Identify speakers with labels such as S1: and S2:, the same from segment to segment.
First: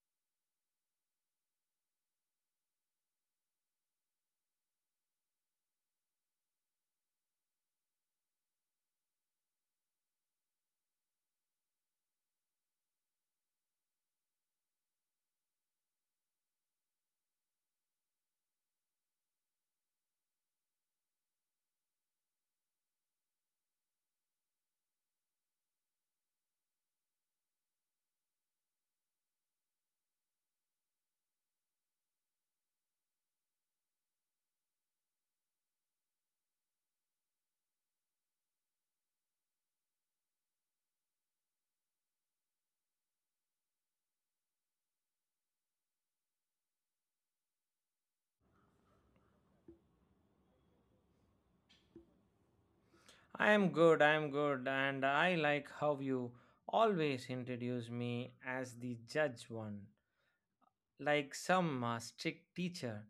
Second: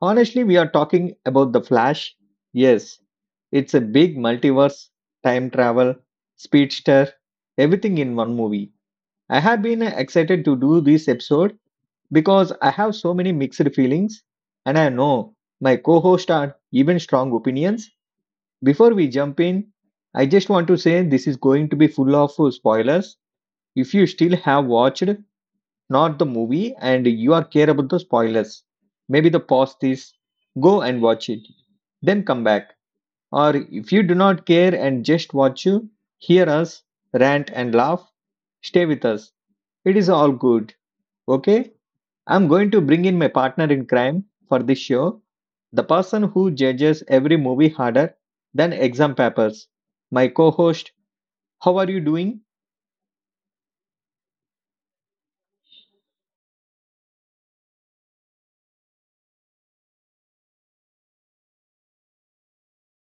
S1: Honestly, we are talking about The Flash. Yes, it's a big multiverse, time travel, speedster, everything in one movie. I have been excited to do this episode because I have so many mixed feelings, and I know my co host are even strong opinions. Before we jump in, I just want to say this is going to be full of spoilers. If you still have watched not the movie and you are care about the spoilers, maybe the pause this, go and watch it then come back. Or if you do not care and just watch you, hear us, rant and laugh, stay with us. It is all good. Okay? I'm going to bring in my partner in crime for this show, the person who judges every movie harder than exam papers. My co host, how are you doing?
S2: I am good, and I like how you always introduce me as the judge one, like some strict teacher.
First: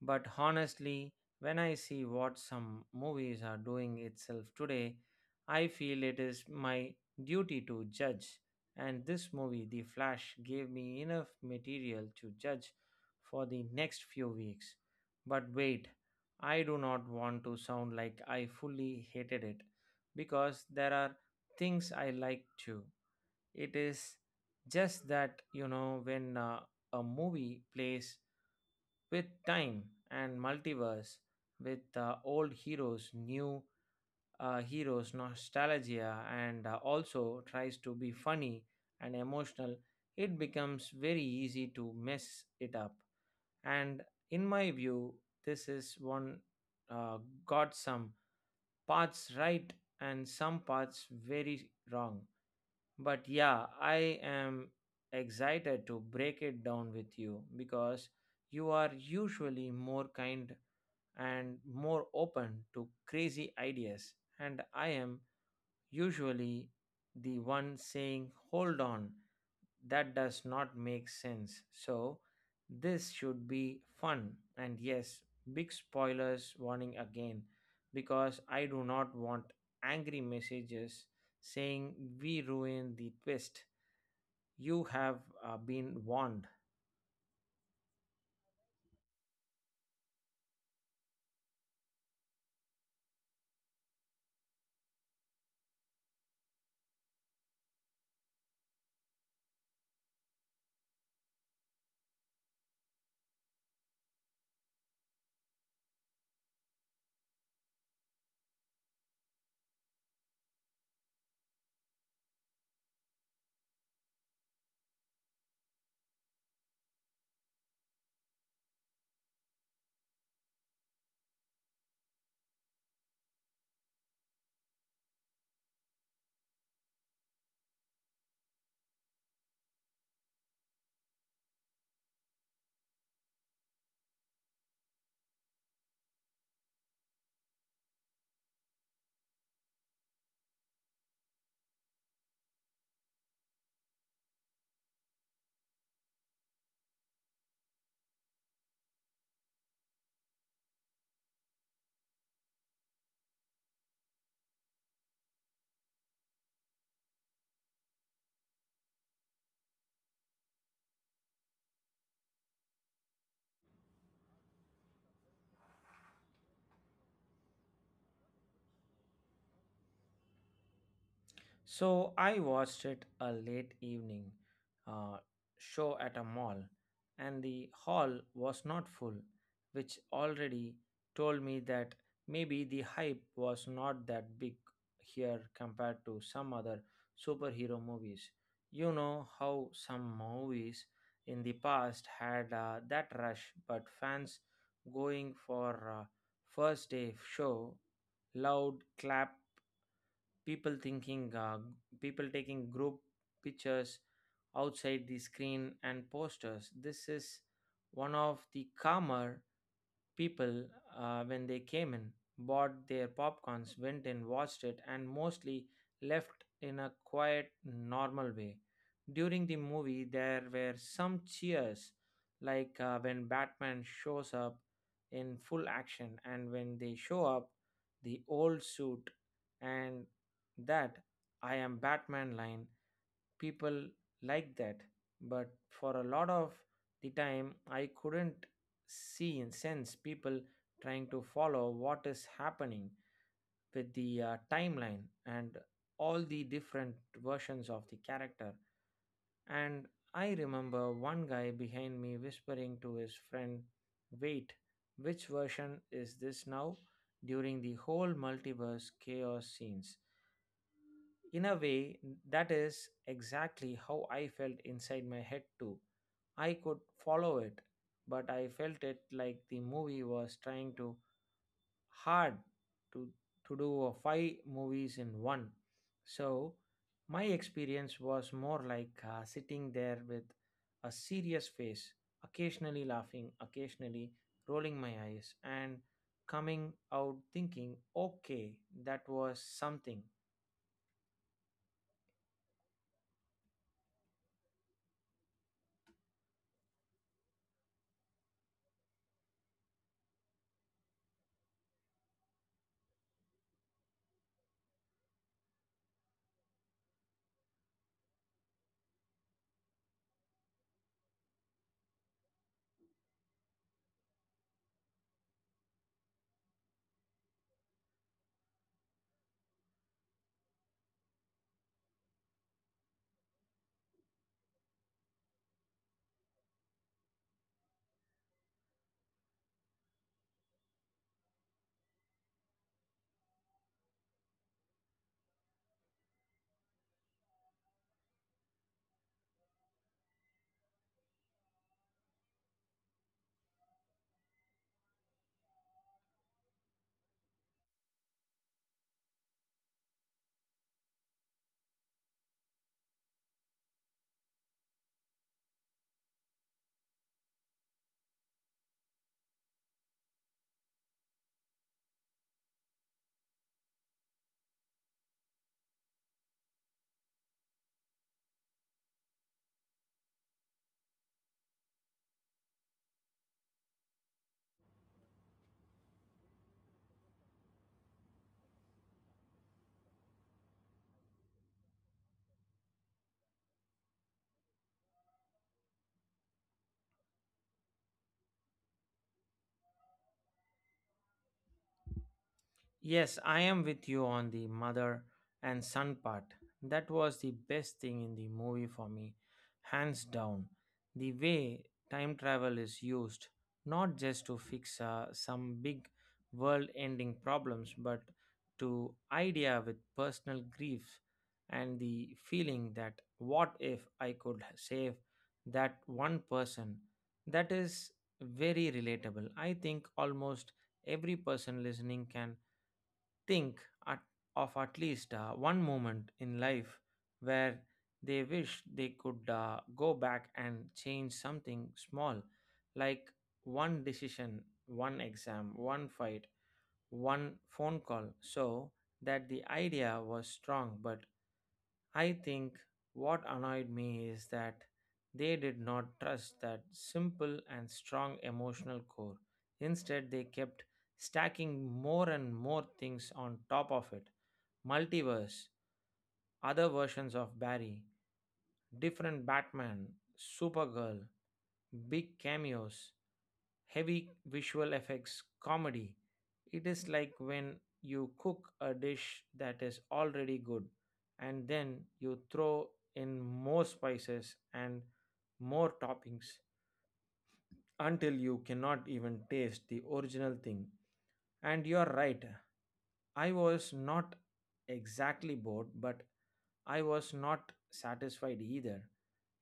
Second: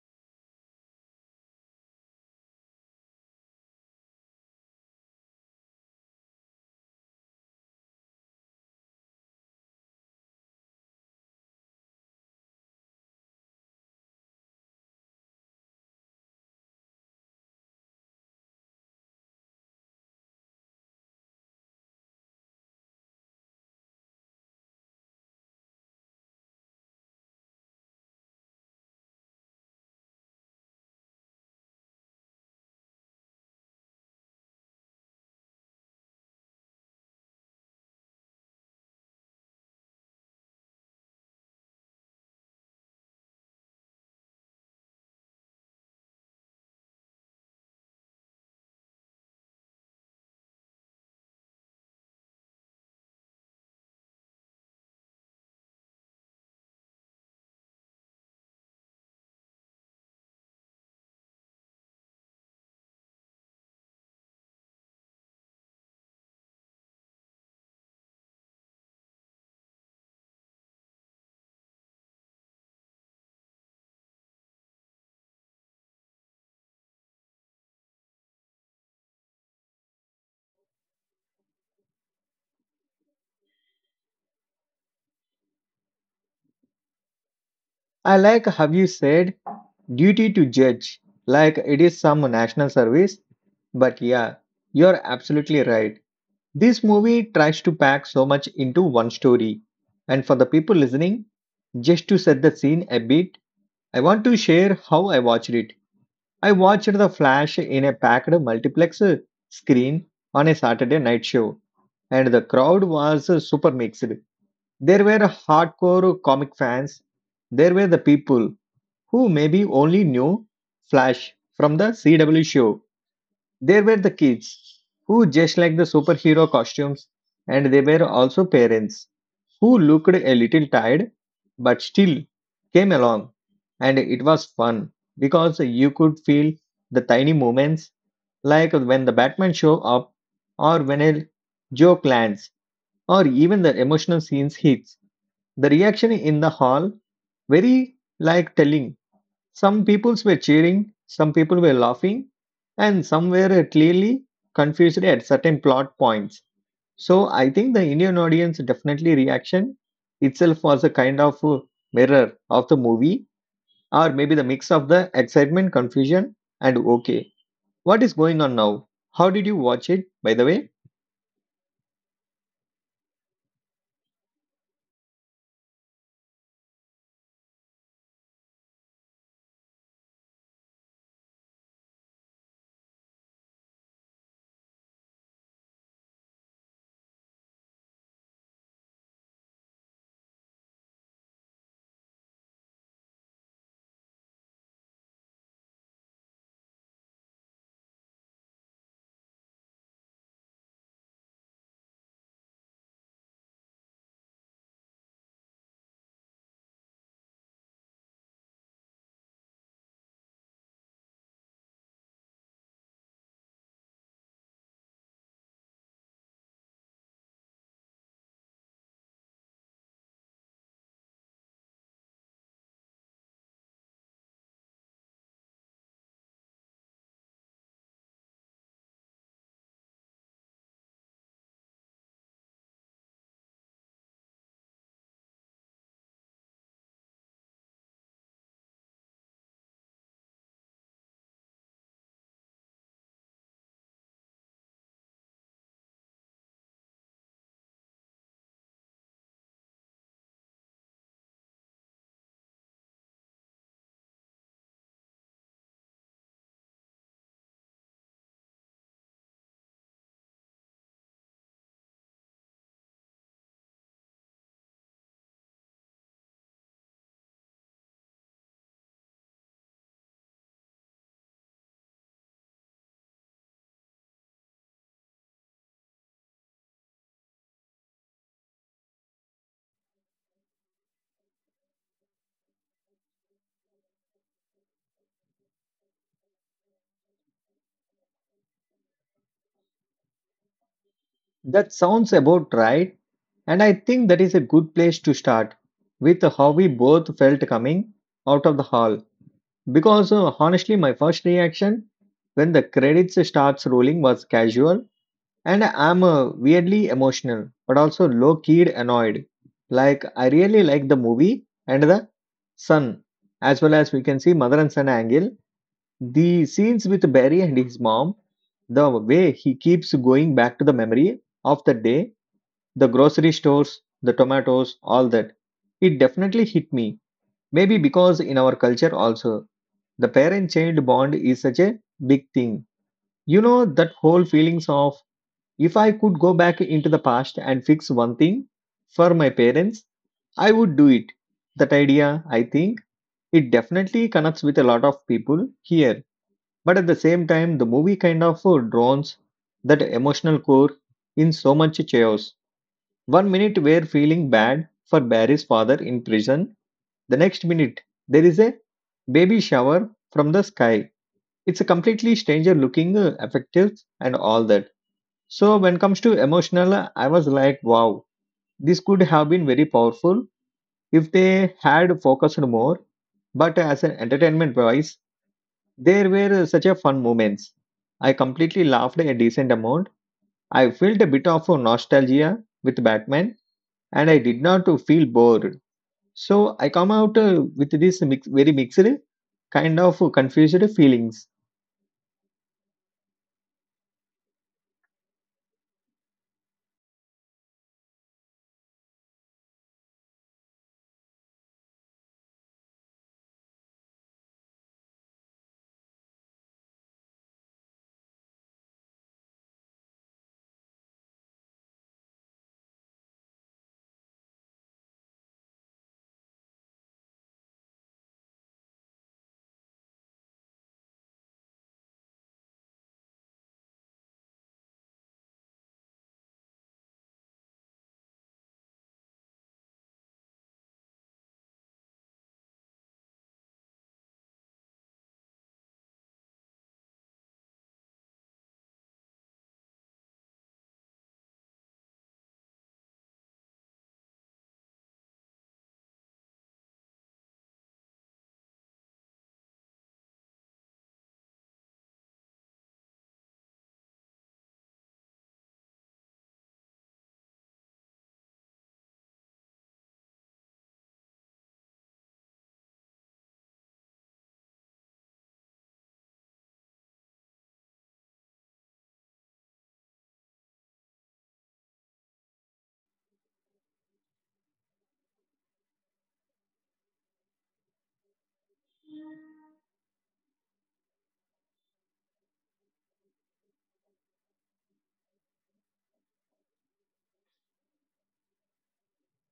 S2: But honestly, when I see what some movies are doing itself today, I feel it is my duty to judge. And this movie, The Flash, gave me enough material to judge for the next few weeks. But wait, I do not want to sound like I fully hated it because there are things I like too. It is just that, you know, when a movie plays with time and multiverse, with old heroes, new heroes, nostalgia, and also tries to be funny and emotional, it becomes very easy to mess it up. And in my view, this is one uh, got some parts right and some parts very wrong. But yeah, I am excited to break it down with you because you are usually more kind and more open to crazy ideas, and I am usually the one saying, hold on, that does not make sense. So this should be fun. And yes, big spoilers warning again, because I do not want angry messages saying, we ruined the twist. You have been warned.
S1: I like how you said duty to judge, like it is some national service. But yeah, you're absolutely right. This movie tries to pack so much into one story. And for the people listening, just to set the scene a bit, I want to share how I watched it. I watched The Flash in a packed multiplex screen on a Saturday night show, and the crowd was super mixed. There were hardcore comic fans, there were the people who maybe only knew Flash from the CW show, there were the kids, who just like the superhero costumes, and there were also parents, who looked a little tired but still came along. And it was fun because you could feel the tiny moments like when the Batman show up, or when a joke lands, or even the emotional scenes hits. The reaction in the hall very like telling some peoples were cheering, some people were laughing, and some were clearly confused at certain plot points. So I think the Indian audience definitely reaction itself was a kind of a mirror of the movie, or maybe the mix of the excitement, confusion, and okay, what is going on now? How did you watch it, by the way?
S2: So I watched it a late evening uh, show at a mall, and the hall was not full, which already told me that maybe the hype was not that big here compared to some other superhero movies. You know how some movies in the past had that rush, but fans going for uh, first day show, loud clap, people thinking uh, people taking group pictures outside the screen and posters. This is one of the calmer people, when they came in, bought their popcorns, went in, watched it, and mostly left in a quiet, normal way. During the movie, there were some cheers, like when Batman shows up in full action, and when they show up, the old suit and that I am Batman line, people like that. But for a lot of the time I couldn't see and sense people trying to follow what is happening with the timeline and all the different versions of the character. And I remember one guy behind me whispering to his friend, wait, which version is this now, during the whole multiverse chaos scenes. In a way, that is exactly how I felt inside my head, too. I could follow it, but I felt it like the movie was trying to hard to, to do a five movies in one. So my experience was more like sitting there with a serious face, occasionally laughing, occasionally rolling my eyes, and coming out thinking, okay, that was something.
S1: That sounds about right, and I think that is a good place to start with how we both felt coming out of the hall. Because honestly, my first reaction when the credits starts rolling was casual, and I'm weirdly emotional, but also low-keyed annoyed. Like I really like the movie and the son, as well as we can see mother and son angle. The scenes with Barry and his mom, the way he keeps going back to the memory of the day, the grocery stores, the tomatoes, all that. It definitely hit me. Maybe because in our culture also the parent child bond is such a big thing. You know, that whole feelings of if I could go back into the past and fix one thing for my parents, I would do it. That idea, I think, it definitely connects with a lot of people here. But at the same time, the movie kind of drowns that emotional core in so much chaos. One minute we're feeling bad for Barry's father in prison, the next minute there is a baby shower from the sky, it's a completely stranger looking effective and all that. So when it comes to emotional, I was like wow, this could have been very powerful if they had focused more. But as an entertainment wise, there were such a fun moments. I completely laughed a decent amount. I felt a bit of a nostalgia with Batman, and I did not feel bored. So I come out with this mix, very mixed kind of confused feelings.
S2: Yes, I am with you on the mother and son part. That was the best thing in the movie for me, hands down. The way time travel is used, not just to fix some big world ending problems, but to idea with personal grief and the feeling that, what if I could save that one person? That is very relatable. I think almost every person listening can think at, of at least one moment in life where they wish they could go back and change something small, like one decision, one exam, one fight, one phone call, so that the idea was strong. But I think what annoyed me is that they did not trust that simple and strong emotional core. Instead, they kept stacking more and more things on top of it: multiverse, other versions of Barry, different Batman, Supergirl, big cameos, heavy visual effects, comedy. It is like when you cook a dish that is already good and then you throw in more spices and more toppings until you cannot even taste the original thing. And you're right, I was not exactly bored, but I was not satisfied either.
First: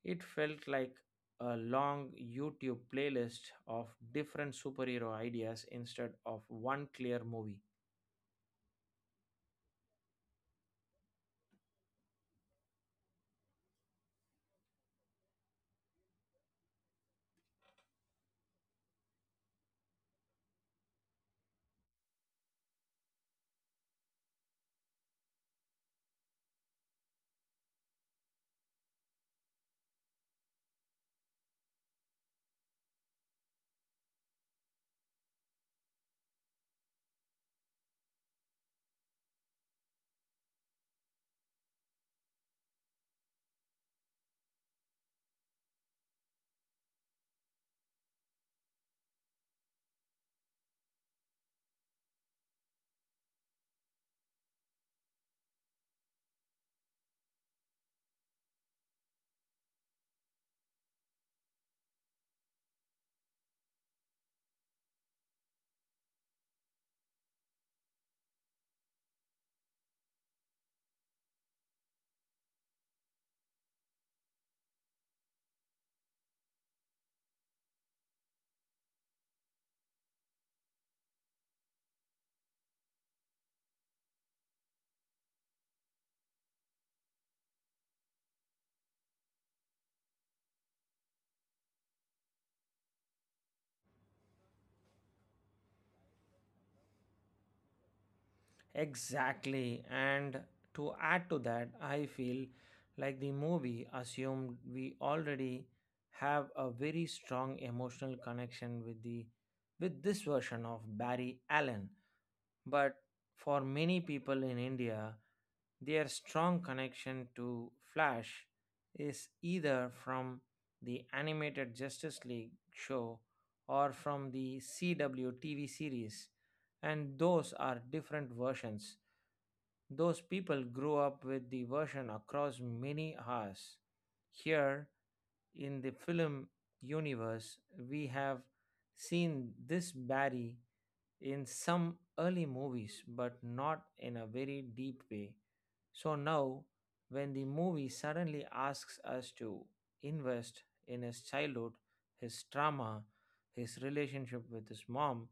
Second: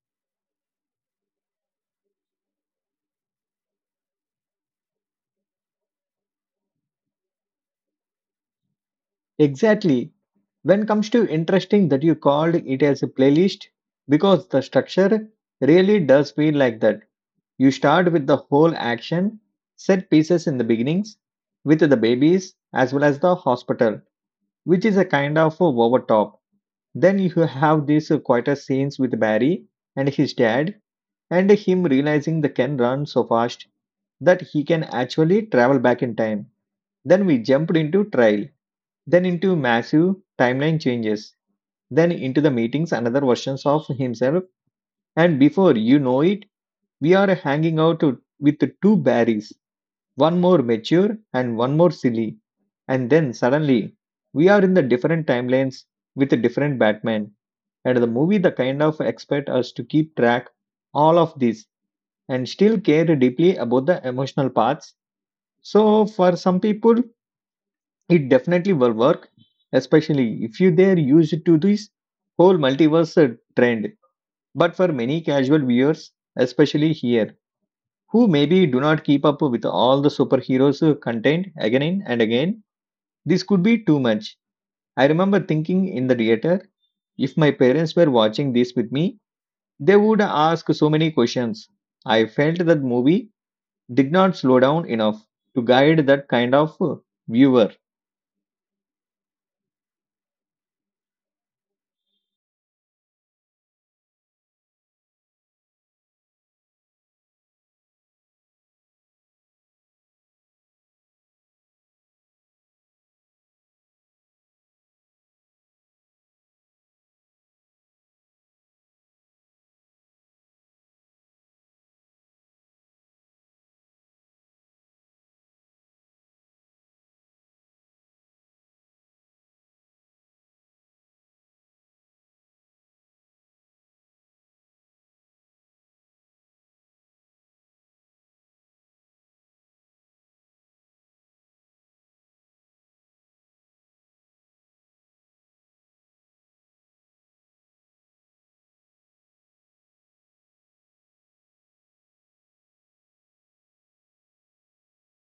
S2: It felt like a long YouTube playlist of different superhero ideas instead of one clear movie.
S1: Exactly. When comes to interesting that you called it as a playlist because the structure really does feel like that. You start with the whole action, set pieces in the beginnings with the babies as well as the hospital, which is a kind of a overtop. Then you have these quieter scenes with Barry and his dad and him realizing the Ken run so fast that he can actually travel back in time. Then we jumped into trial then into massive timeline changes, then into the meetings another versions of himself, and before you know it, we are hanging with two Barrys, one more mature and one more silly, and then suddenly we are in the different timelines with a different Batman, and the movie the kind of expect us to keep track all of this and still care deeply about the emotional parts. So for some people, it definitely will work, especially if you they are used to this whole multiverse trend. But for many casual viewers, especially here, who maybe do not keep up with all the superheroes content again and again, this could be too much. I remember thinking in the theater, if my parents were watching this with me, they would ask so many questions. I felt that movie did not slow down enough to guide that kind of viewer.
S2: Exactly. And to add to that, I feel like the movie assumed we already have a very strong emotional connection with the with this version of Barry Allen. But for many people in India, their strong connection to Flash is either from the animated Justice League show or from the CW TV series, and those are different versions those people grew up with the version across many hours. Here, in the film universe, we have seen this Barry in some early movies, but not in a very deep way. So now, when the movie suddenly asks us to invest in his childhood, his trauma, his relationship with his mom,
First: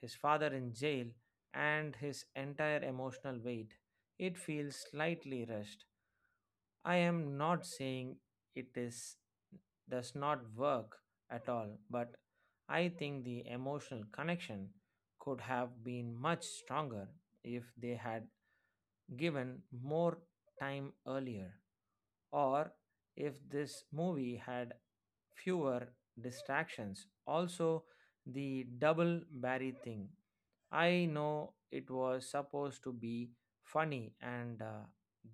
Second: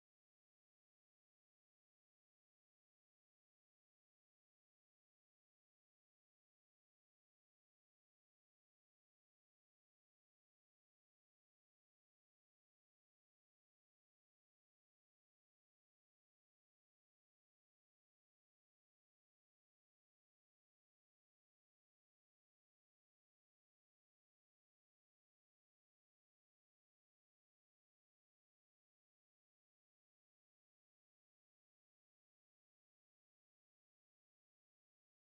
S2: his father in jail, and his entire emotional weight, it feels slightly rushed. I am not saying it is does not work at all, but I think the emotional connection could have been much stronger if they had given more time earlier, or if this movie had fewer distractions. Also, the double Barry thing. I know it was supposed to be funny and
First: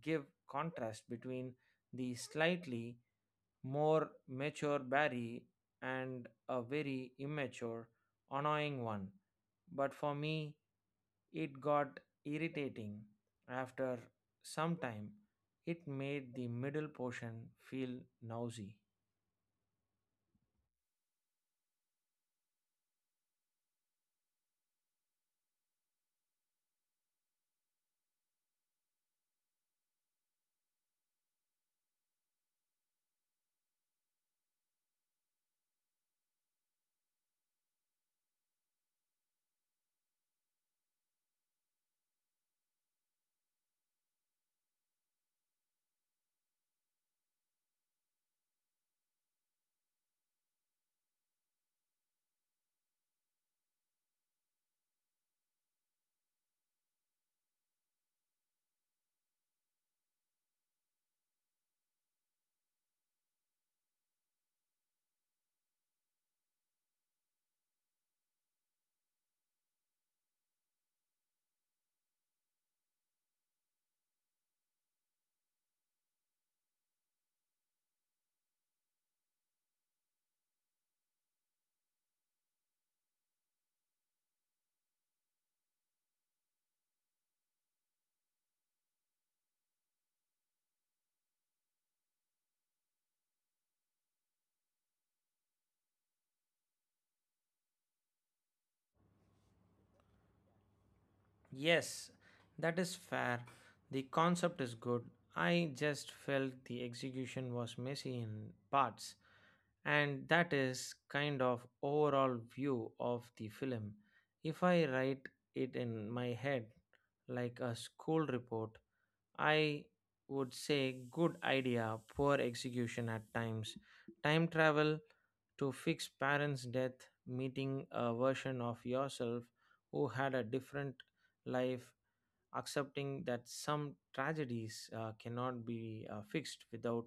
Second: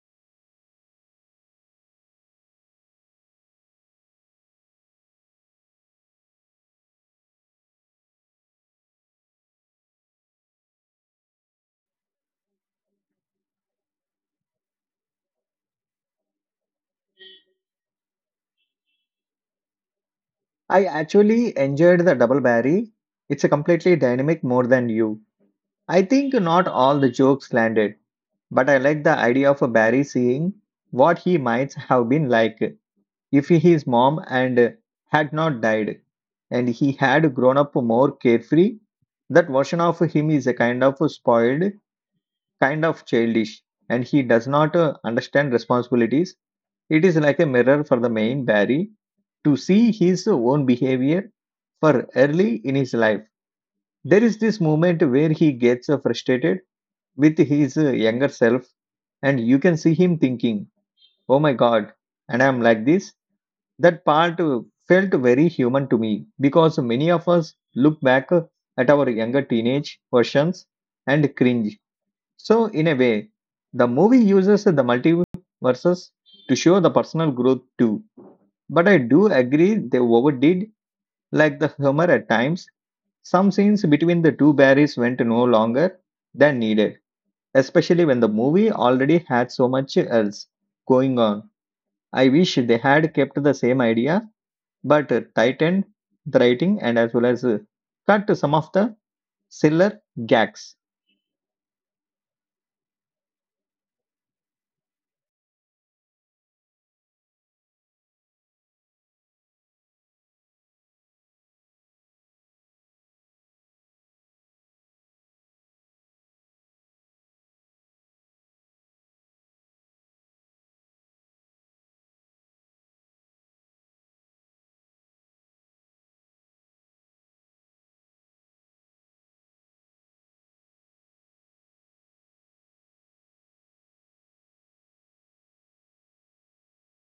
S2: give contrast between the slightly more mature Barry and a very immature, annoying one. But for me, it got irritating. After some time, it made the middle portion feel nausy.
S1: I actually enjoyed the double barry. It's a completely dynamic more than you. I think not all the jokes landed, but I like the idea of a Barry seeing what he might have been like if his mom and had not died and he had grown up more carefree. That version of him is a kind of spoiled, kind of childish, and he does not understand responsibilities. It is like a mirror for the main Barry to see his own behavior for early in his life. There is this moment where he gets frustrated with his younger self and you can see him thinking, oh my god, and I'm like this. That part felt very human to me because many of us look back at our younger teenage versions and cringe. So in a way the movie uses the multiverses to show the personal growth too. But I do agree they overdid like the humor at times. Some scenes between the two Barrys went no longer than needed, especially when the movie already had so much else going on. I wish they had kept the same idea but tightened the writing and as well as cut some of the sillier gags.
S2: Yes, that is fair. The concept is good. I just felt the execution was messy in parts. And that is kind of overall view of the film. If I write it in my head like a school report, I would say good idea, poor execution at times. Time travel to fix parents' death, meeting a version of yourself who had a different life, accepting that some tragedies cannot be fixed without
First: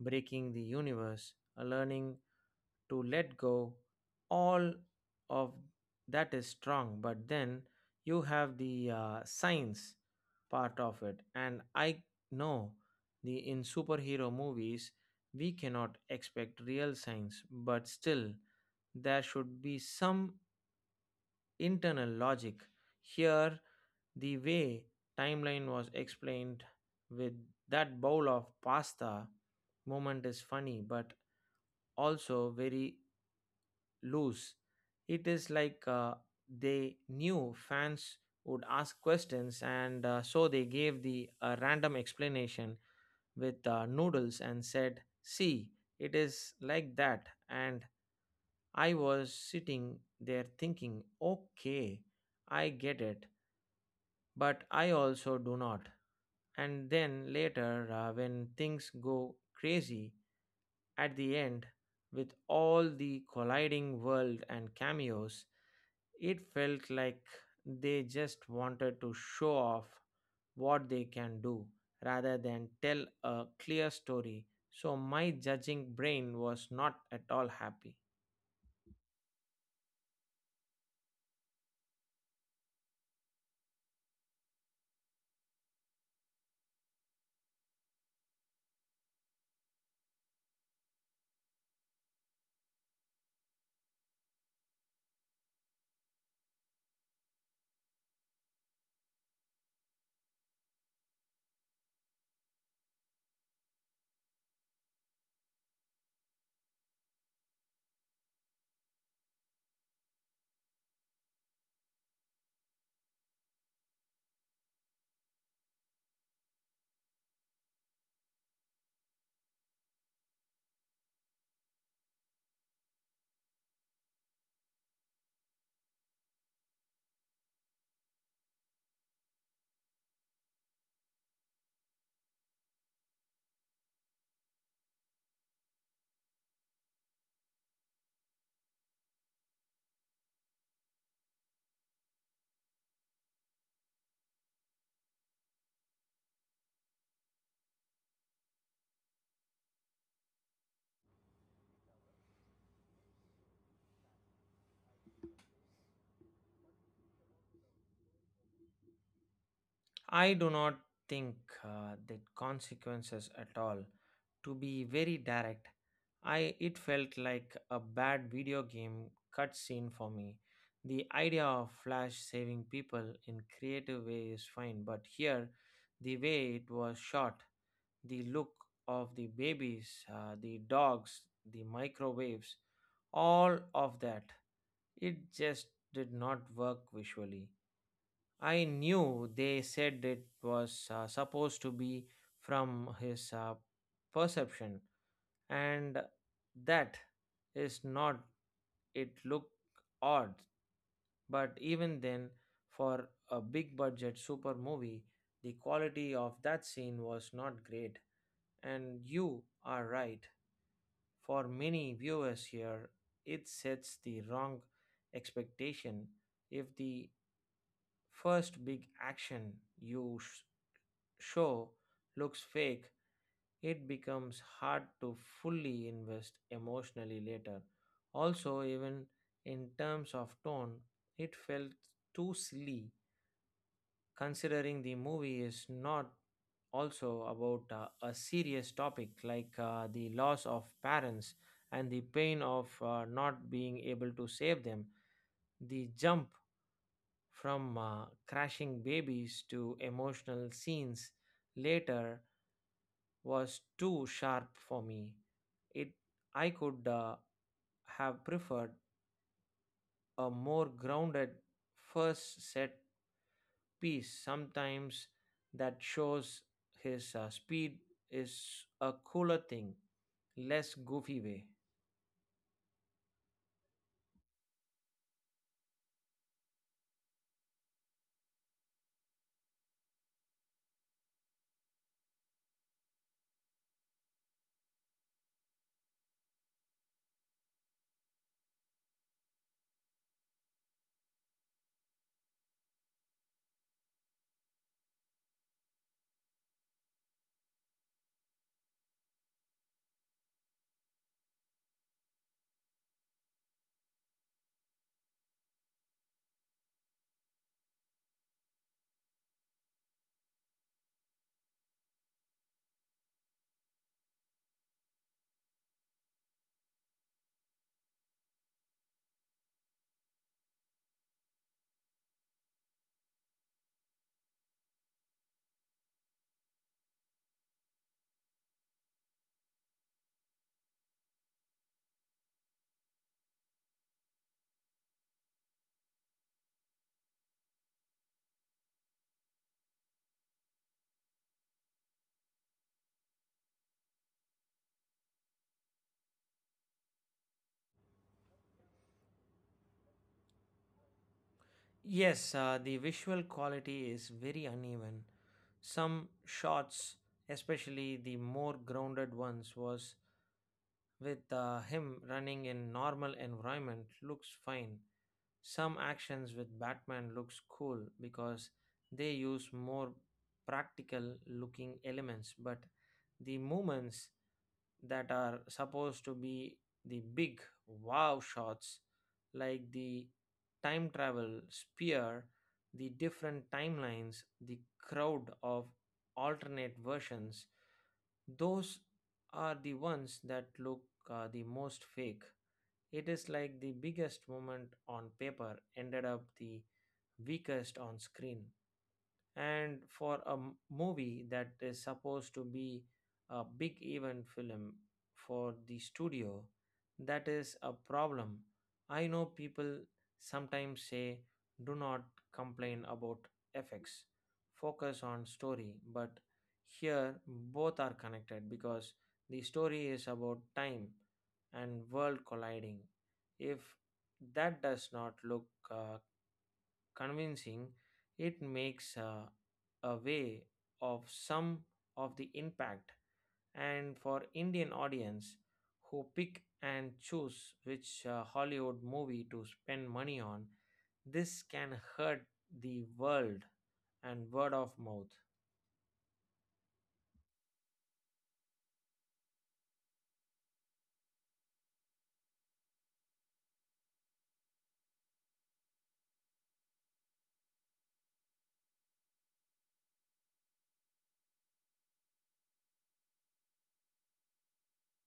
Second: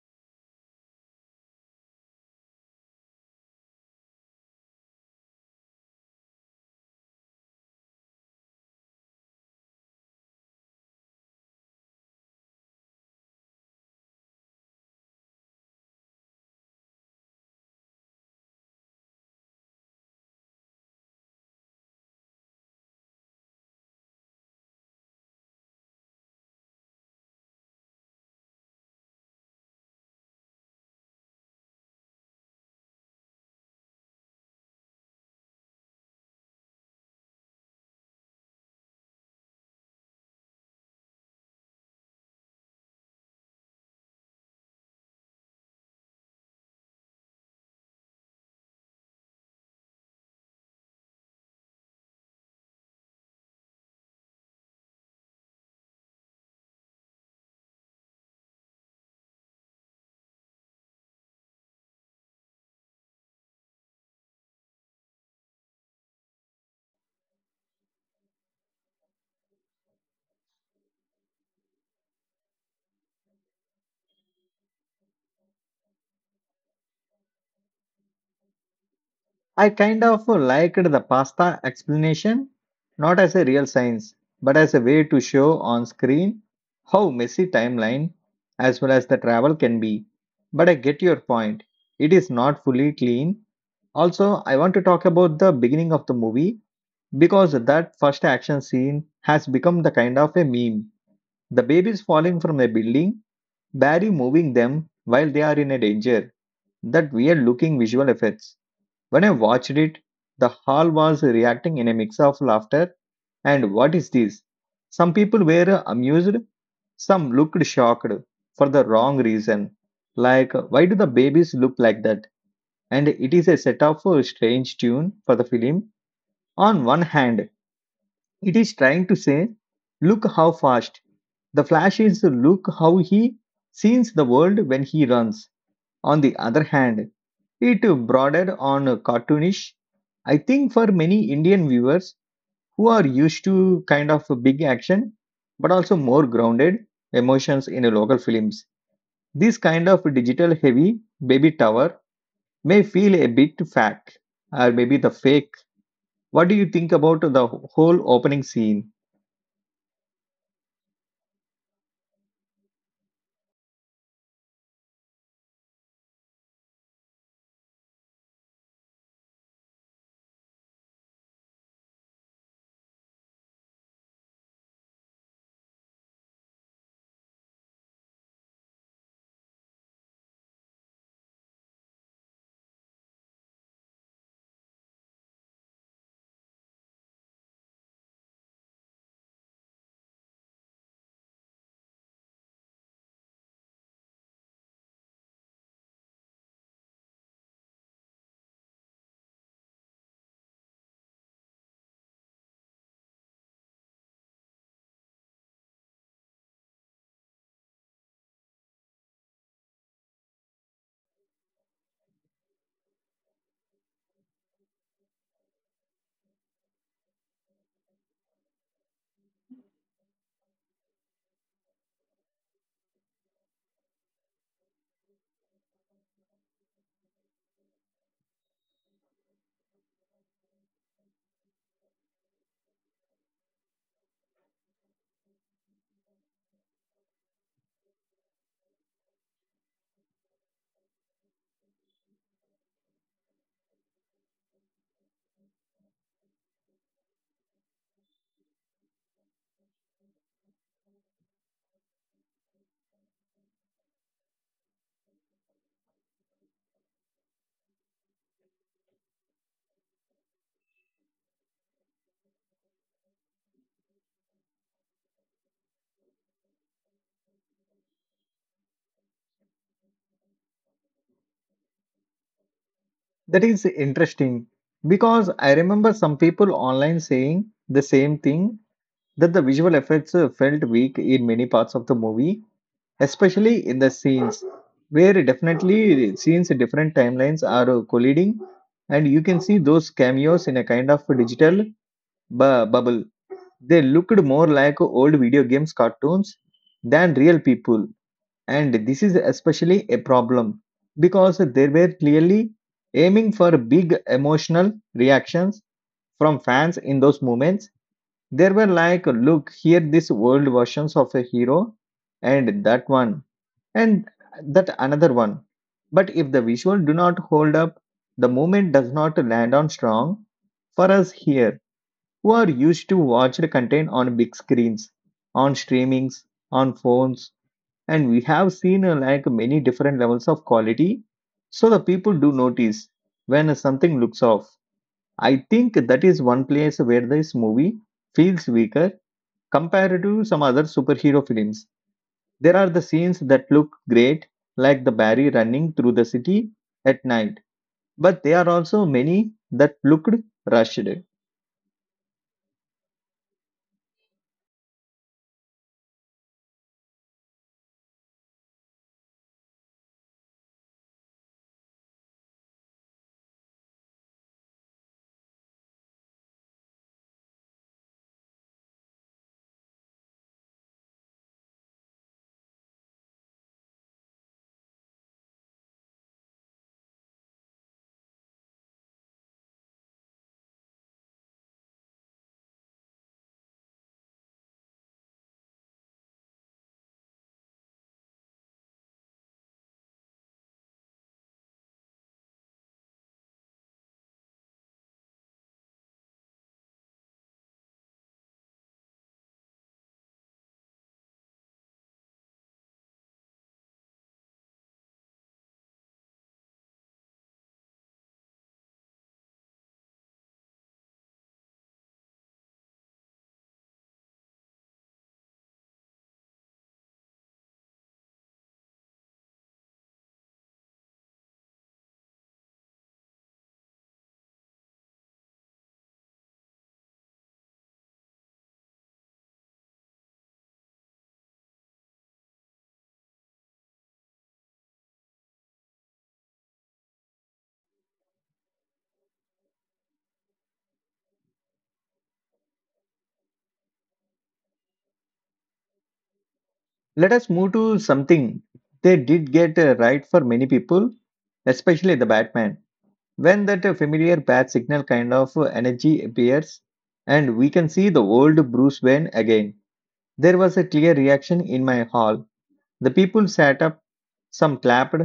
S2: breaking the universe, a learning to let go, all of that is strong. But then you have the science part of it, and I know the in superhero movies we cannot expect real science, but still there should be some internal logic. Here the way timeline was explained with that bowl of pasta moment is funny but also very loose. It is like they knew fans would ask questions and so they gave the random explanation with noodles and said, see, it is like that. And I was sitting there thinking, okay, I get it but I also do not. And then later, when things go crazy at the end with all the colliding world and cameos, it felt like they just wanted to show off what they can do rather than tell a clear story. So my judging brain was not at all happy.
S1: I kind of liked the pasta explanation, not as a real science, but as a way to show on screen how messy timeline as well as the travel can be. But I get your point. It is not fully clean. Also, I want to talk about the beginning of the movie because that first action scene has become the kind of a meme. The babies falling from a building, Barry moving them while they are in a danger. That weird looking visual effects. When I watched it, the hall was reacting in a mix of laughter and what is this? Some people were amused, some looked shocked for the wrong reason. Like, why do the babies look like that? And it is a set of strange tune for the film. On one hand, it is trying to say, look how fast. The Flash is look how he sees the world when he runs. On the other hand, it bordered on cartoonish, I think, for many Indian viewers who are used to kind of big action, but also more grounded emotions in local films. This kind of digital heavy baby tower may feel a bit fake or maybe the fake. What do you think about the whole opening scene?
S2: I do not think that consequences at all. To be very direct, I it felt like a bad video game cutscene for me. The idea of Flash saving people in creative way is fine, but here, the way it was shot, the look of the babies, the dogs, the microwaves, all of that, it just did not work visually. I knew they said it was supposed to be from his perception, and that is not it looked odd. But even then, for a big budget super movie, the quality of that scene was not great. And you are right, for many viewers here, it sets the wrong expectation. If the first big action you show looks fake, it becomes hard to fully invest emotionally later. Also, even in terms of tone, it felt too silly, considering the movie is not also about a serious topic like the loss of parents and the pain of not being able to save them. The jump from crashing babies to emotional scenes later was too sharp for me. It I could have preferred a more grounded first set piece, sometimes that shows his speed is a cooler thing, less goofy way.
S1: That is interesting because I remember some people online saying the same thing, that the visual effects felt weak in many parts of the movie, especially in the scenes where definitely scenes different timelines are colliding and you can see those cameos in a kind of digital bubble. They looked more like old video games cartoons than real people. And this is especially a problem because they were clearly aiming for big emotional reactions from fans in those moments. There were like, look here this world versions of a hero and that one and that another one. But if the visual do not hold up, the moment does not land on strong for us here who are used to watch the content on big screens, on streamings, on phones, and we have seen like many different levels of quality. So the people do notice when something looks off. I think that is one place where this movie feels weaker compared to some other superhero films. There are the scenes that look great, like the Barry running through the city at night, but there are also many that looked rushed.
S2: Yes, the visual quality is very uneven. Some shots, especially the more grounded ones, was with him running in normal environment looks fine, some actions with Batman looks cool because they use more practical looking elements, but the moments that are supposed to be the big wow shots like the time travel spear, the different timelines, the crowd of alternate versions, those are the ones that look the most fake. It is like the biggest moment on paper ended up the weakest on screen, and for a movie that is supposed to be a big event film for the studio, that is a problem. I know people sometimes say do not complain about effects, focus on story, but here both are connected because the story is about time and world colliding. If that does not look uh, convincing, it makes away of some of the impact. And for Indian audience who pick and choose which Hollywood movie to spend money on, this can hurt the world and word of mouth.
S1: Let us move to something they did get right for many people, especially the Batman. When that familiar bat signal kind of energy appears and we can see the old Bruce Wayne again, there was a clear reaction in my hall. The people sat up. Some clapped,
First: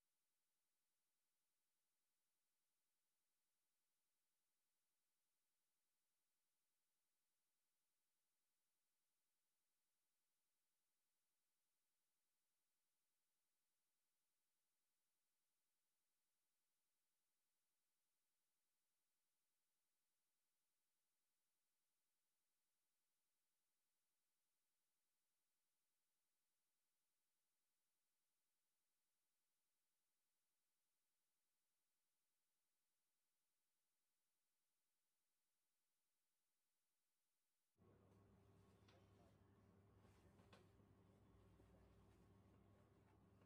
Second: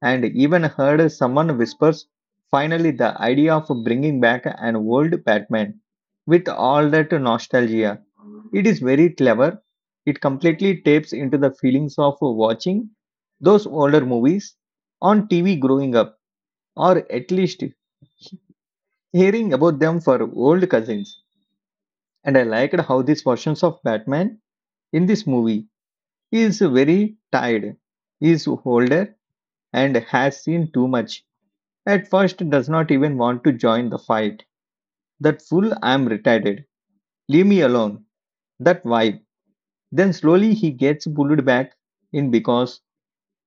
S1: and even heard someone whispers. Finally, the idea of bringing back an old Batman with all that nostalgia. It is very clever. It completely taps into the feelings of watching those older movies on TV growing up, or at least hearing about them for old cousins. And I liked how this version of Batman in this movie is very tired, is older, and has seen too much. At first does not even want to join the fight. That fool I'm retarded. Leave me alone. That vibe. Then slowly he gets pulled back in because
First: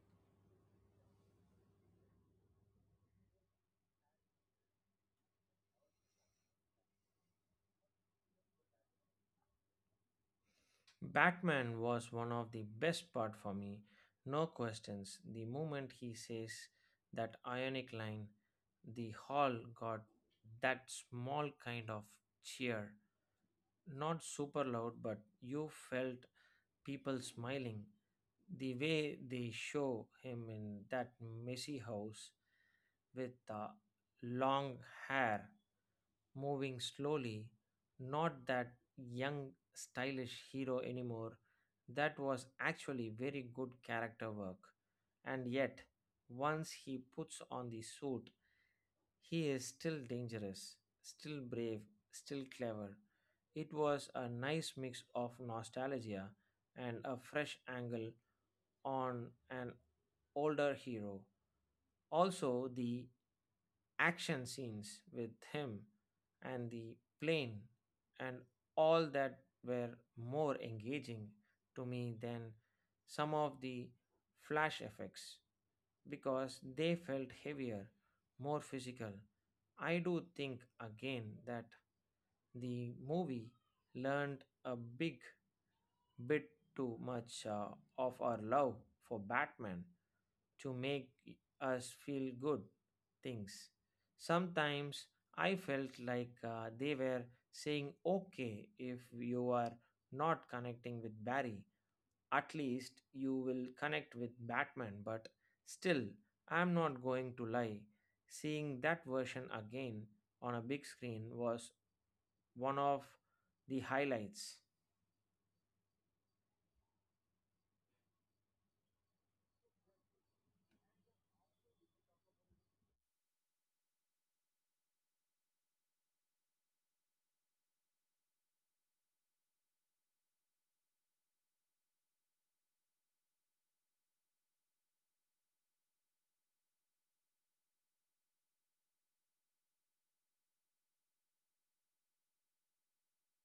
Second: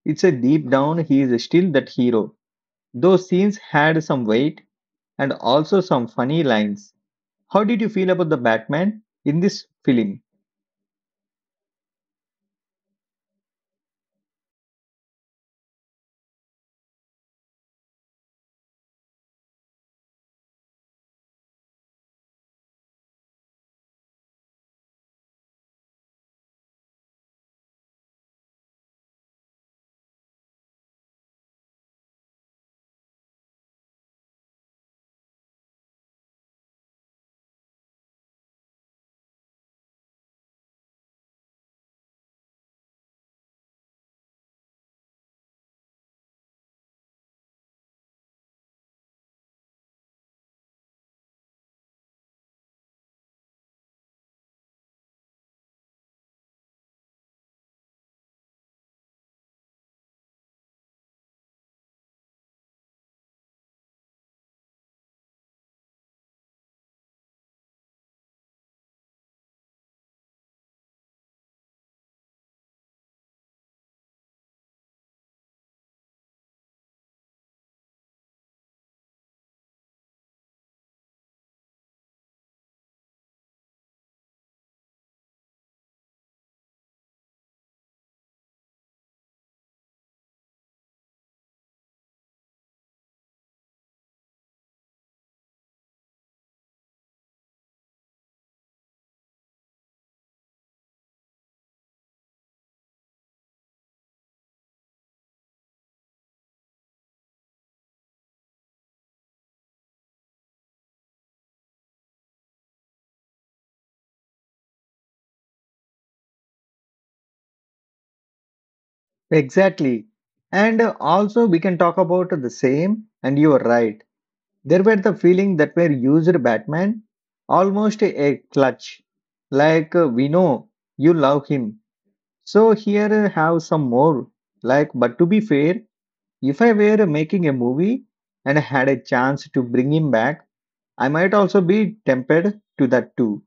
S1: it's a deep down he is still that hero. Those scenes had some weight and also some funny lines. How did you feel about the Batman in this film?
S2: Batman was one of the best part for me, no questions. The moment he says that ionic line, the hall got that small kind of cheer, not super loud, but you felt people smiling. The way they show him in that messy house with the long hair moving slowly, not that young, stylish hero anymore. That was actually very good character work. And yet, once he puts on the suit, he is still dangerous, still brave, still clever. It was a nice mix of nostalgia and a fresh angle on an older hero. Also, the action scenes with him and the plane and all that were more engaging to me than some of the flash effects because they felt heavier, more physical. I do think again that the movie learned a big bit too much of our love for Batman to make us feel good things. Sometimes I felt like they were saying, okay, if you are not connecting with Barry, at least you will connect with Batman. But still, I'm not going to lie, seeing that version again on a big screen was one of the highlights.
S1: Exactly. And also we can talk about the same and you are right. There were the feeling that were used Batman almost a clutch. Like we know you love him, so here have some more. Like, but to be fair, if I were making a movie and had a chance to bring him back, I might also be tempted to that too.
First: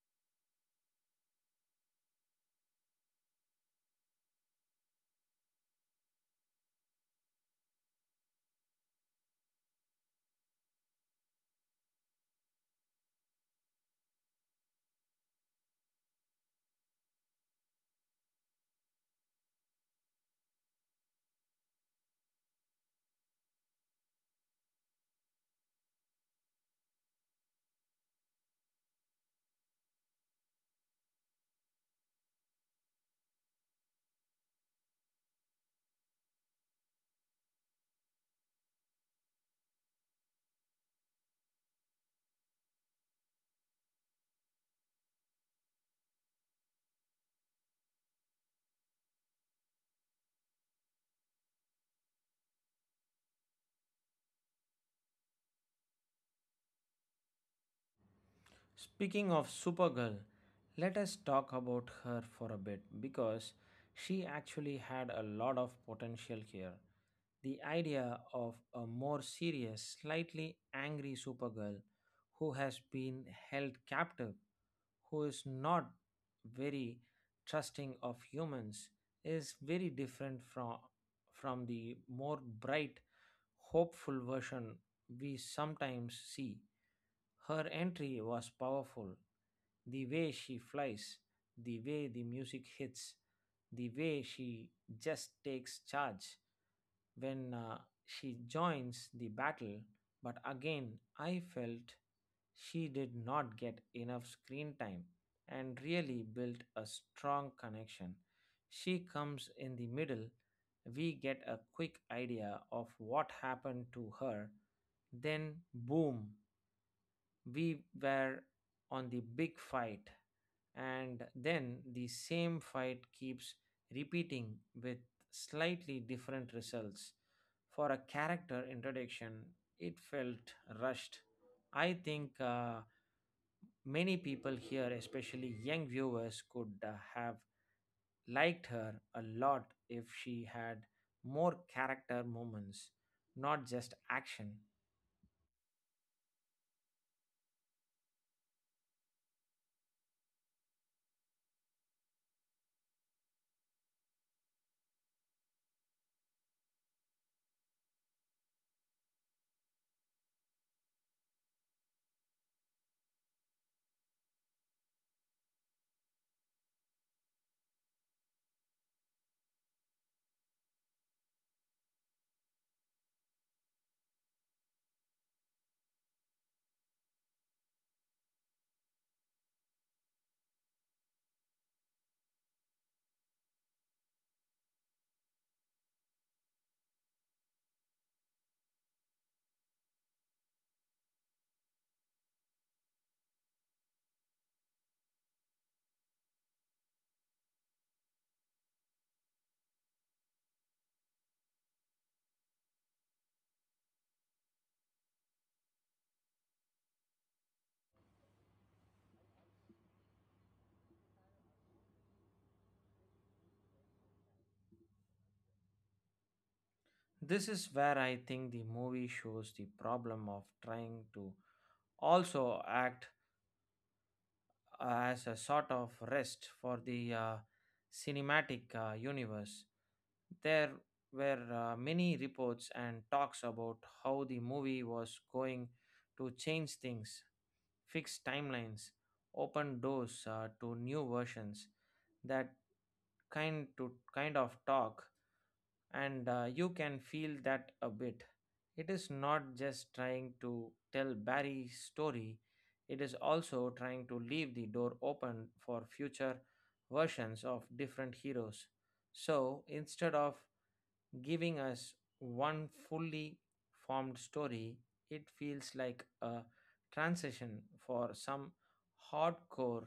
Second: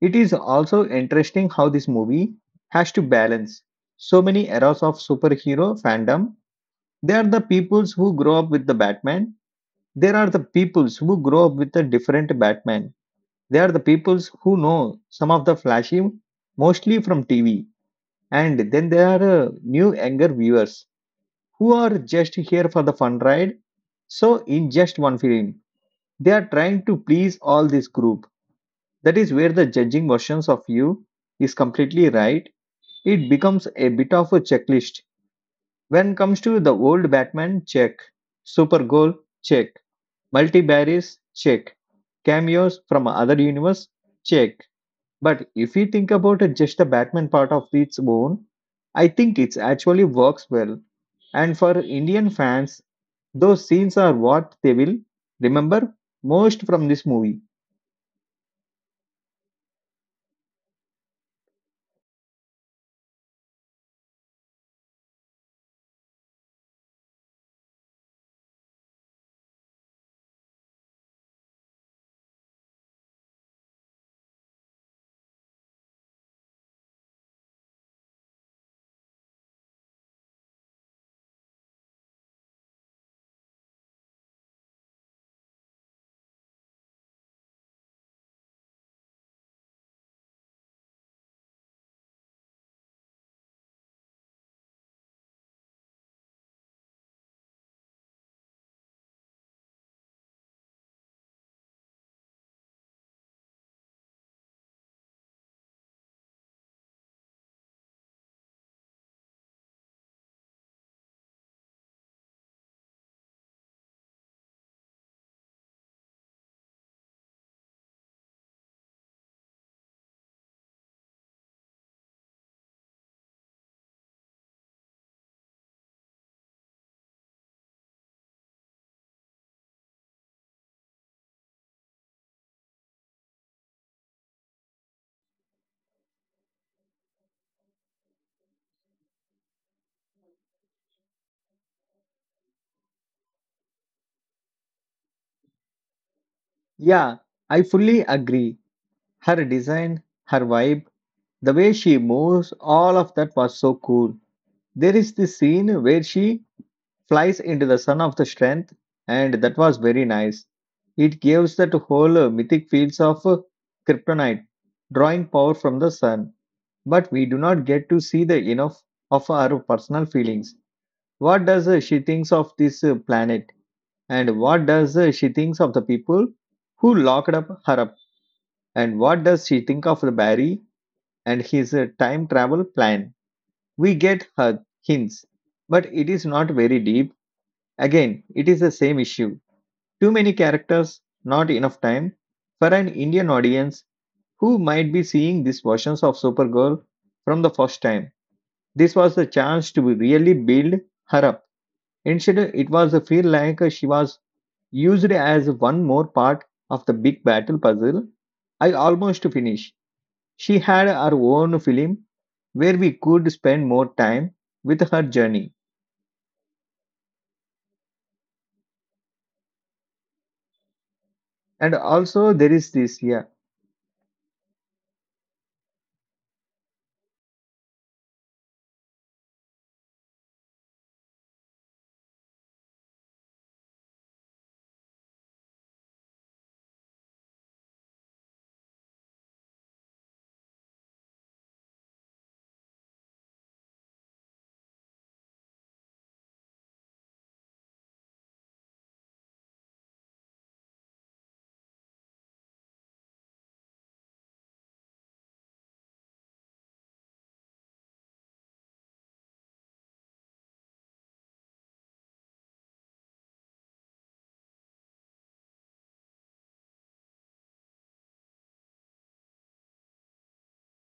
S1: It is also interesting how this movie has to balance so many eras of superhero fandom. They are the peoples who grow up with the Batman. There are the peoples who grow up with a different Batman. They are the peoples who know some of the flashy, mostly from TV. And then there are new younger viewers who are just here for the fun ride. So, in just one film, they are trying to please all this group. That is where the judging versions of you is completely right. It becomes a bit of a checklist. When comes to the old Batman, check. Super goal, check. Multivaries, check. Cameos from other universe, check. But if we think about it, just the Batman part of its own, I think it actually works well. And for Indian fans, those scenes are what they will remember most from this movie.
S2: Speaking of Supergirl, let us talk about her for a bit because she actually had a lot of potential here. The idea of a more serious, slightly angry Supergirl who has been held captive, who is not very trusting of humans, is very different from the more bright, hopeful version we sometimes see. Her entry was powerful. The way she flies, the way the music hits, the way she just takes charge when she joins the battle. But again, I felt she did not get enough screen time and really built a strong connection. She comes in the middle, we get a quick idea of what happened to her, then boom, we were on the big fight, and then the same fight keeps repeating with slightly different results. For a character introduction, it felt rushed. I think many people here, especially young viewers, could have liked her a lot if she had more character moments, not just action.
S1: Yeah, I fully agree. Her design, her vibe, the way she moves, all of that was so cool. There is this scene where she flies into the sun of the strength, and that was very nice. It gives that whole mythic fields of kryptonite, drawing power from the sun. But we do not get to see the enough of our personal feelings. What does she thinks of this planet, and what does she thinks of the people who locked up her up, and what does she think of the Barry and his time travel plan? We get her hints, but it is not very deep. Again, it is the same issue. Too many characters, not enough time. For an Indian audience who might be seeing these versions of Supergirl from the first time, this was the chance to really build her up. Instead, it was a feel like she was used as one more part of the big battle puzzle. I almost finished. She had her own film where we could spend more time with her journey.
S2: This is where I think the movie shows the problem of
S1: And also,
S2: trying
S1: there
S2: to
S1: is this, yeah.
S2: also act as a sort of rest for the cinematic universe. There were many reports and talks about how the movie was going to change things, fix timelines, open doors to new versions. That kind of talk, and you can feel that a bit. It is not just trying to tell Barry's story, it is also trying to leave the door open for future versions of different heroes. So instead of giving us one fully formed story, it feels like a transition for some hardcore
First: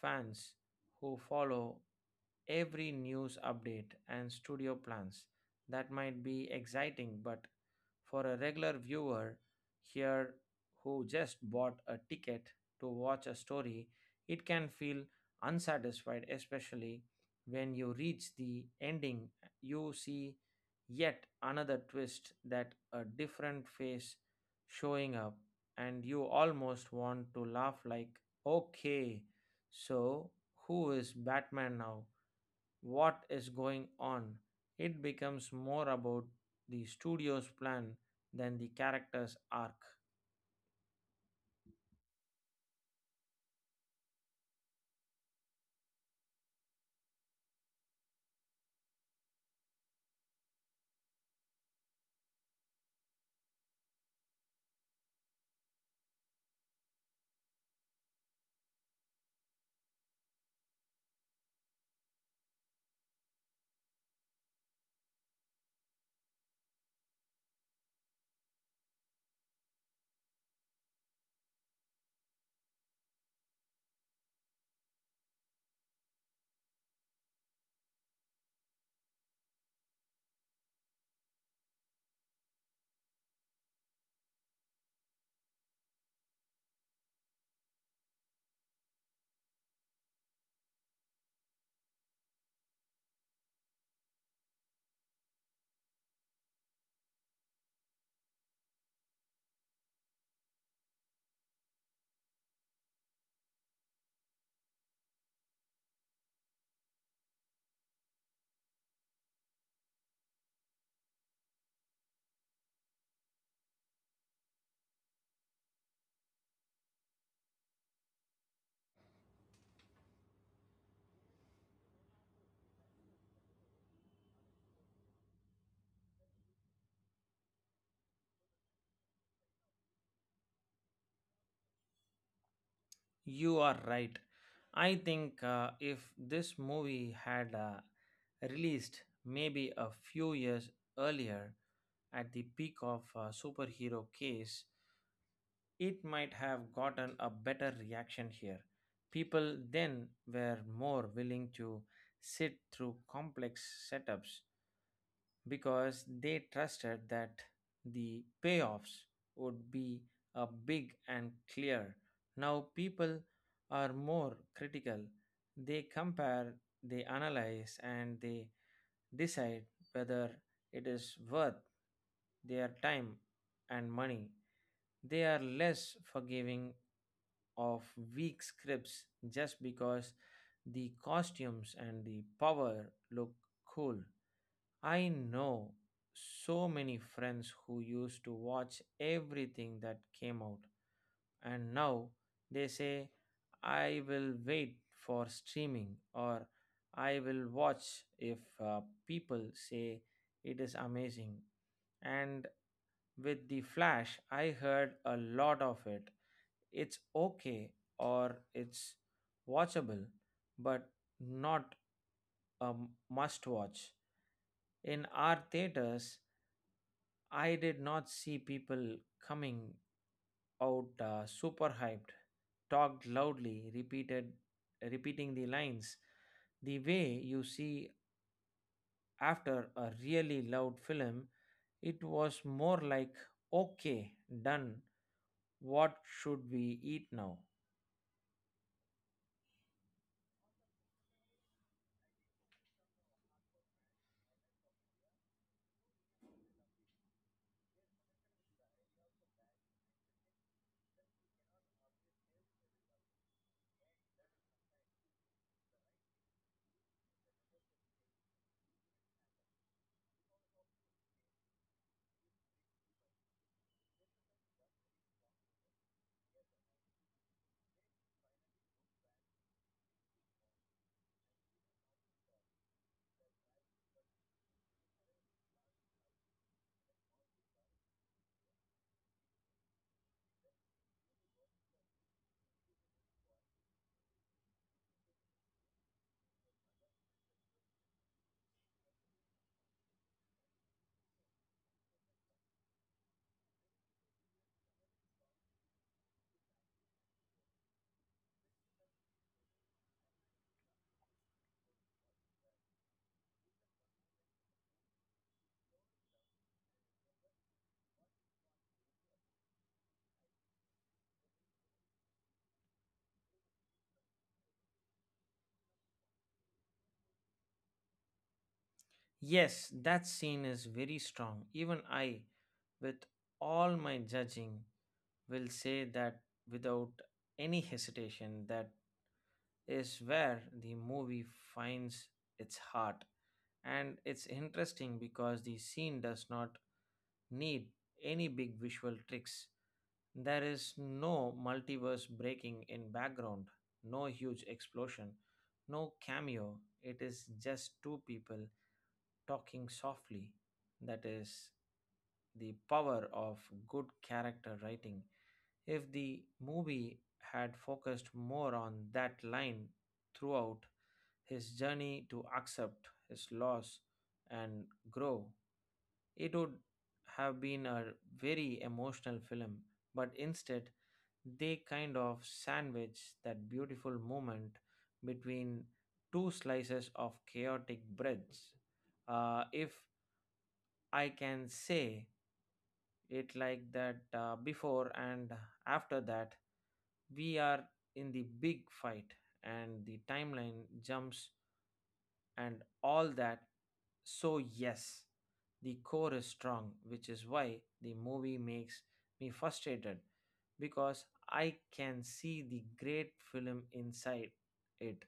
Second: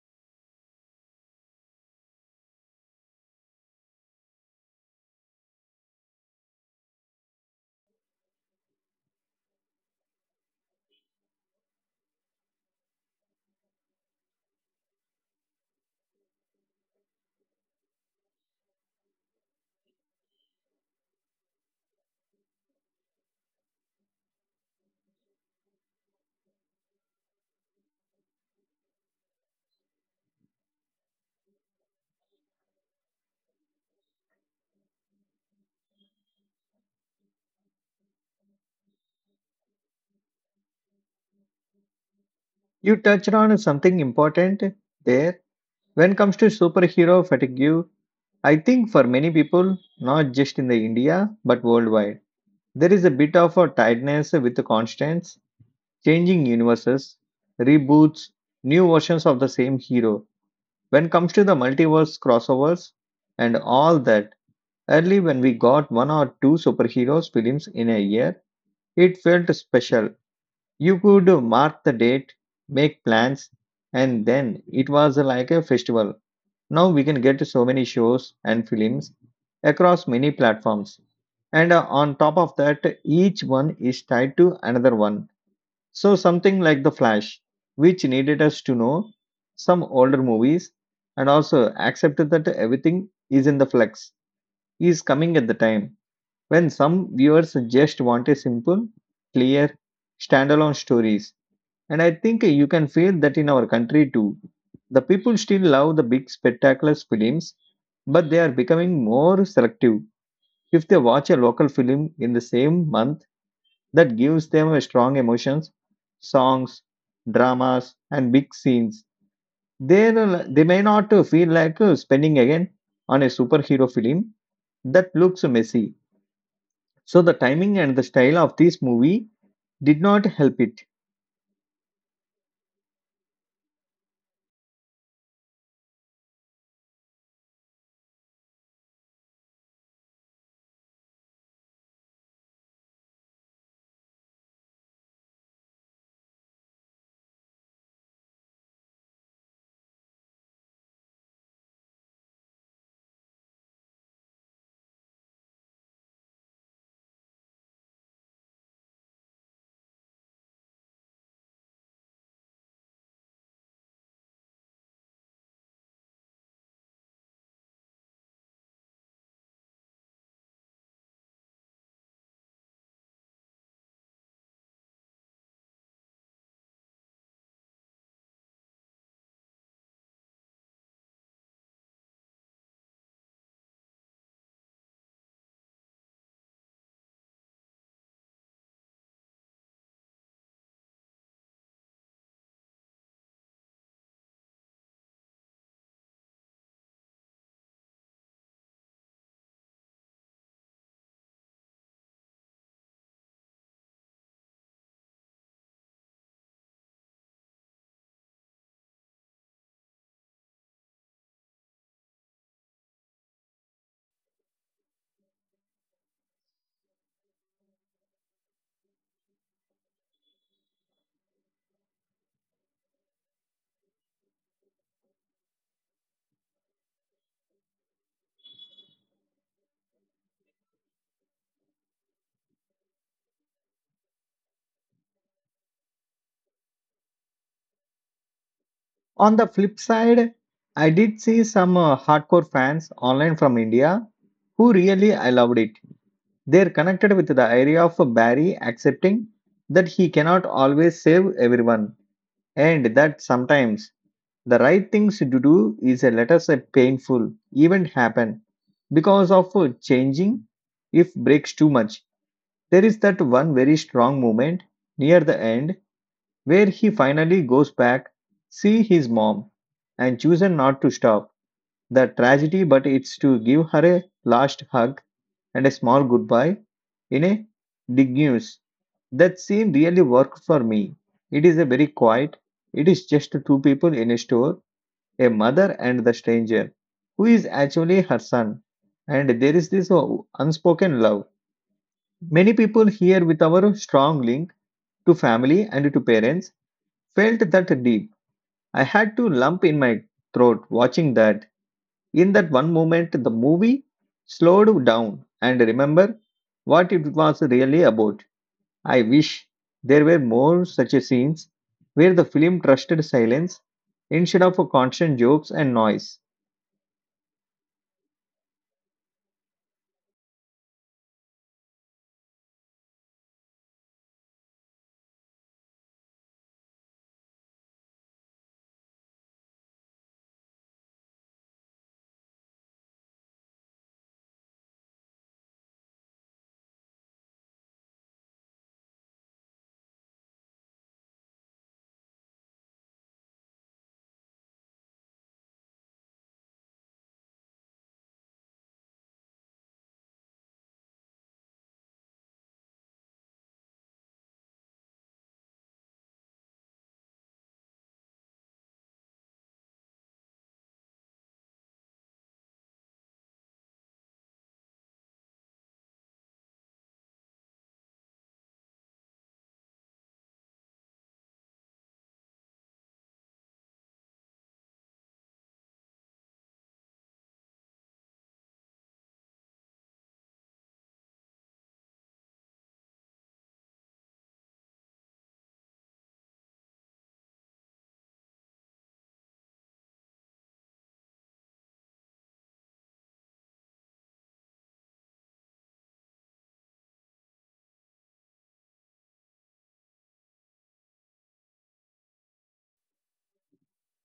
S2: fans who follow every news update and studio plans. That might be exciting, but for a regular viewer here who just bought a ticket to watch a story, it can feel unsatisfied, especially when you reach the ending. You see yet another twist, that a different face showing up, and you almost want to laugh like, okay, so who is Batman now? What is going on. It becomes more about the studio's plan than the character's arc.
S1: You touched on something important there. When it comes to superhero fatigue, I think for many people, not just in the India but worldwide, there is a bit of a tiredness with the constants, changing universes, reboots, new versions of the same hero. When it comes to the multiverse crossovers and all that, early when we got one or two superheroes films in a year, it felt special. You could mark the date, make plans, and then it was like a festival. Now we can get so many shows and films across many platforms. And on top of that, each one is tied to another one. So something like The Flash, which needed us to know some older movies and also accepted that everything is in the flux, is coming at the time when some viewers just want a simple, clear, standalone stories. And I think you can feel that in our country too. The people still love the big spectacular films, but they are becoming more selective. If they watch a local film in the same month that gives them a strong emotions, songs, dramas, and big scenes, they they may not feel like spending again on a superhero film that looks messy. So the timing and the style of this movie did not help it.
S2: You are right. I think if this movie had released maybe a few years earlier at the peak of superhero case, it might have gotten a better reaction here. People then were more willing to sit through complex setups because they trusted that the payoffs would be a big and clear. Now people are more critical. They compare, they analyze, and they decide whether it is worth their time and money. They are less forgiving of weak scripts just because the costumes and the power look cool. I know so many friends who used to watch everything that came out, and now they say, I will wait for streaming, or I will watch if uh, people say it is amazing. And with The Flash, I heard a lot of it. It's okay, or it's watchable, but not a must watch. In our theaters, I did not see people coming out super hyped, talked loudly, repeated repeating the lines. The way you see after a really loud film, it was more like okay, done. What should we eat now?
S1: On the flip side, I did see some hardcore fans online from India who really I loved it. They're connected with the idea of Barry accepting that he cannot always save everyone and that sometimes the right things to do is a let us say painful event happen because of changing if breaks too much. There is that one very strong moment near the end where he finally goes back, see his mom, and chooses not to stop the tragedy but it's to give her a last hug and a small goodbye in a big news. That scene really worked for me. It is a very quiet. It is just two people in a store, a mother and the stranger, who is actually her son. And there is this unspoken love. Many people here with our strong link to family and to parents felt that deep. I had to lump in my throat watching that. In that one moment, the movie slowed down and remember what it was really about. I wish there were more such scenes where the film trusted silence instead of constant jokes and noise.
S2: Yes, that scene is very strong. Even I, with all my judging, will say that without any hesitation that is where the movie finds its heart. And it's interesting because the scene does not need any big visual tricks. There is no multiverse breaking in background, no huge explosion, no cameo. It is just two people talking softly. That is the power of good character writing. If the movie had focused more on that line throughout, his journey to accept his loss and grow. It would have been a very emotional film, but instead, they kind of sandwich that beautiful moment between two slices of chaotic breads. If I can say it like that, before and after that, we are in the big fight and the timeline jumps and all that. So, yes, the core is strong, which is why the movie makes me frustrated because I can see the great film inside it,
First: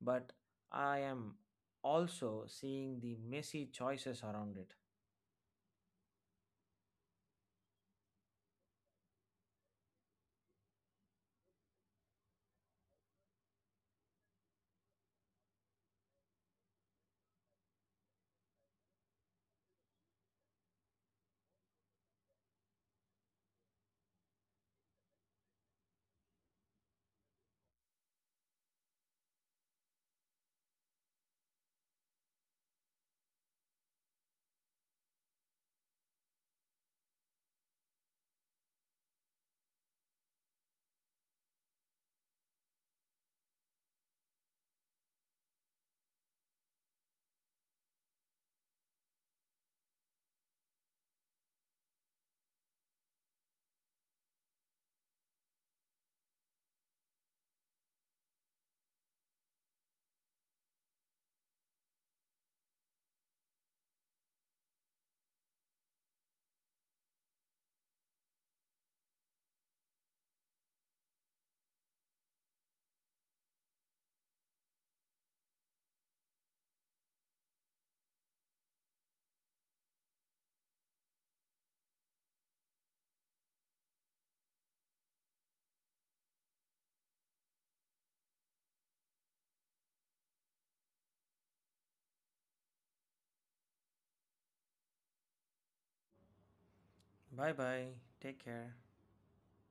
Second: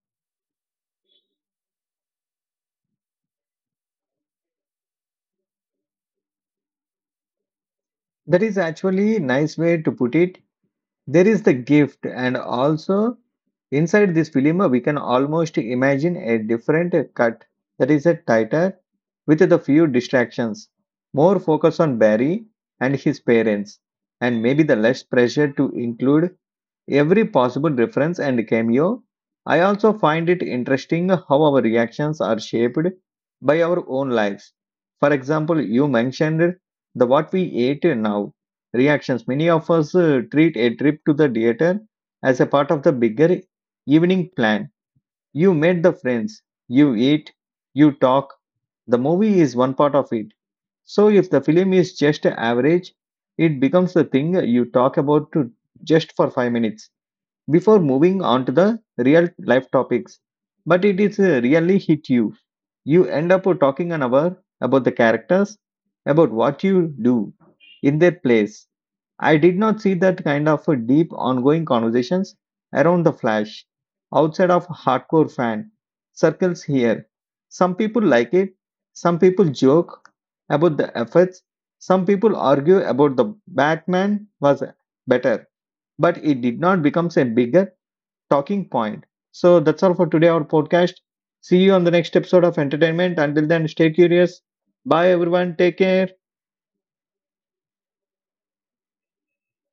S2: but I am also seeing the messy choices around it.
S1: That is actually a nice way to put it. There is the gift and also inside this film we can almost imagine a different cut that is a tighter with the few distractions, more focus on Barry and his parents, and maybe the less pressure to include every possible reference and cameo. I also find it interesting how our reactions are shaped by our own lives. For example, you mentioned the what we ate now reactions. Many of us treat a trip to the theater as a part of the bigger evening plan. You met the friends, you eat, you talk. The movie is one part of it. So if the film is just average, it becomes the thing you talk about to just for 5 minutes before moving on to the real life topics. But it is really hit you. You end up talking an hour about the characters, about what you do in their place. I did not see that kind of a deep ongoing conversations around the Flash outside of hardcore fan circles here. Some people like it, some people joke about the efforts, some people argue about the Batman was better, but it did not become a bigger talking point. So that's all for today, our podcast. See you on the next episode of Entertainment. Until then, stay curious. Bye, everyone. Take care.
S2: Bye bye, take care.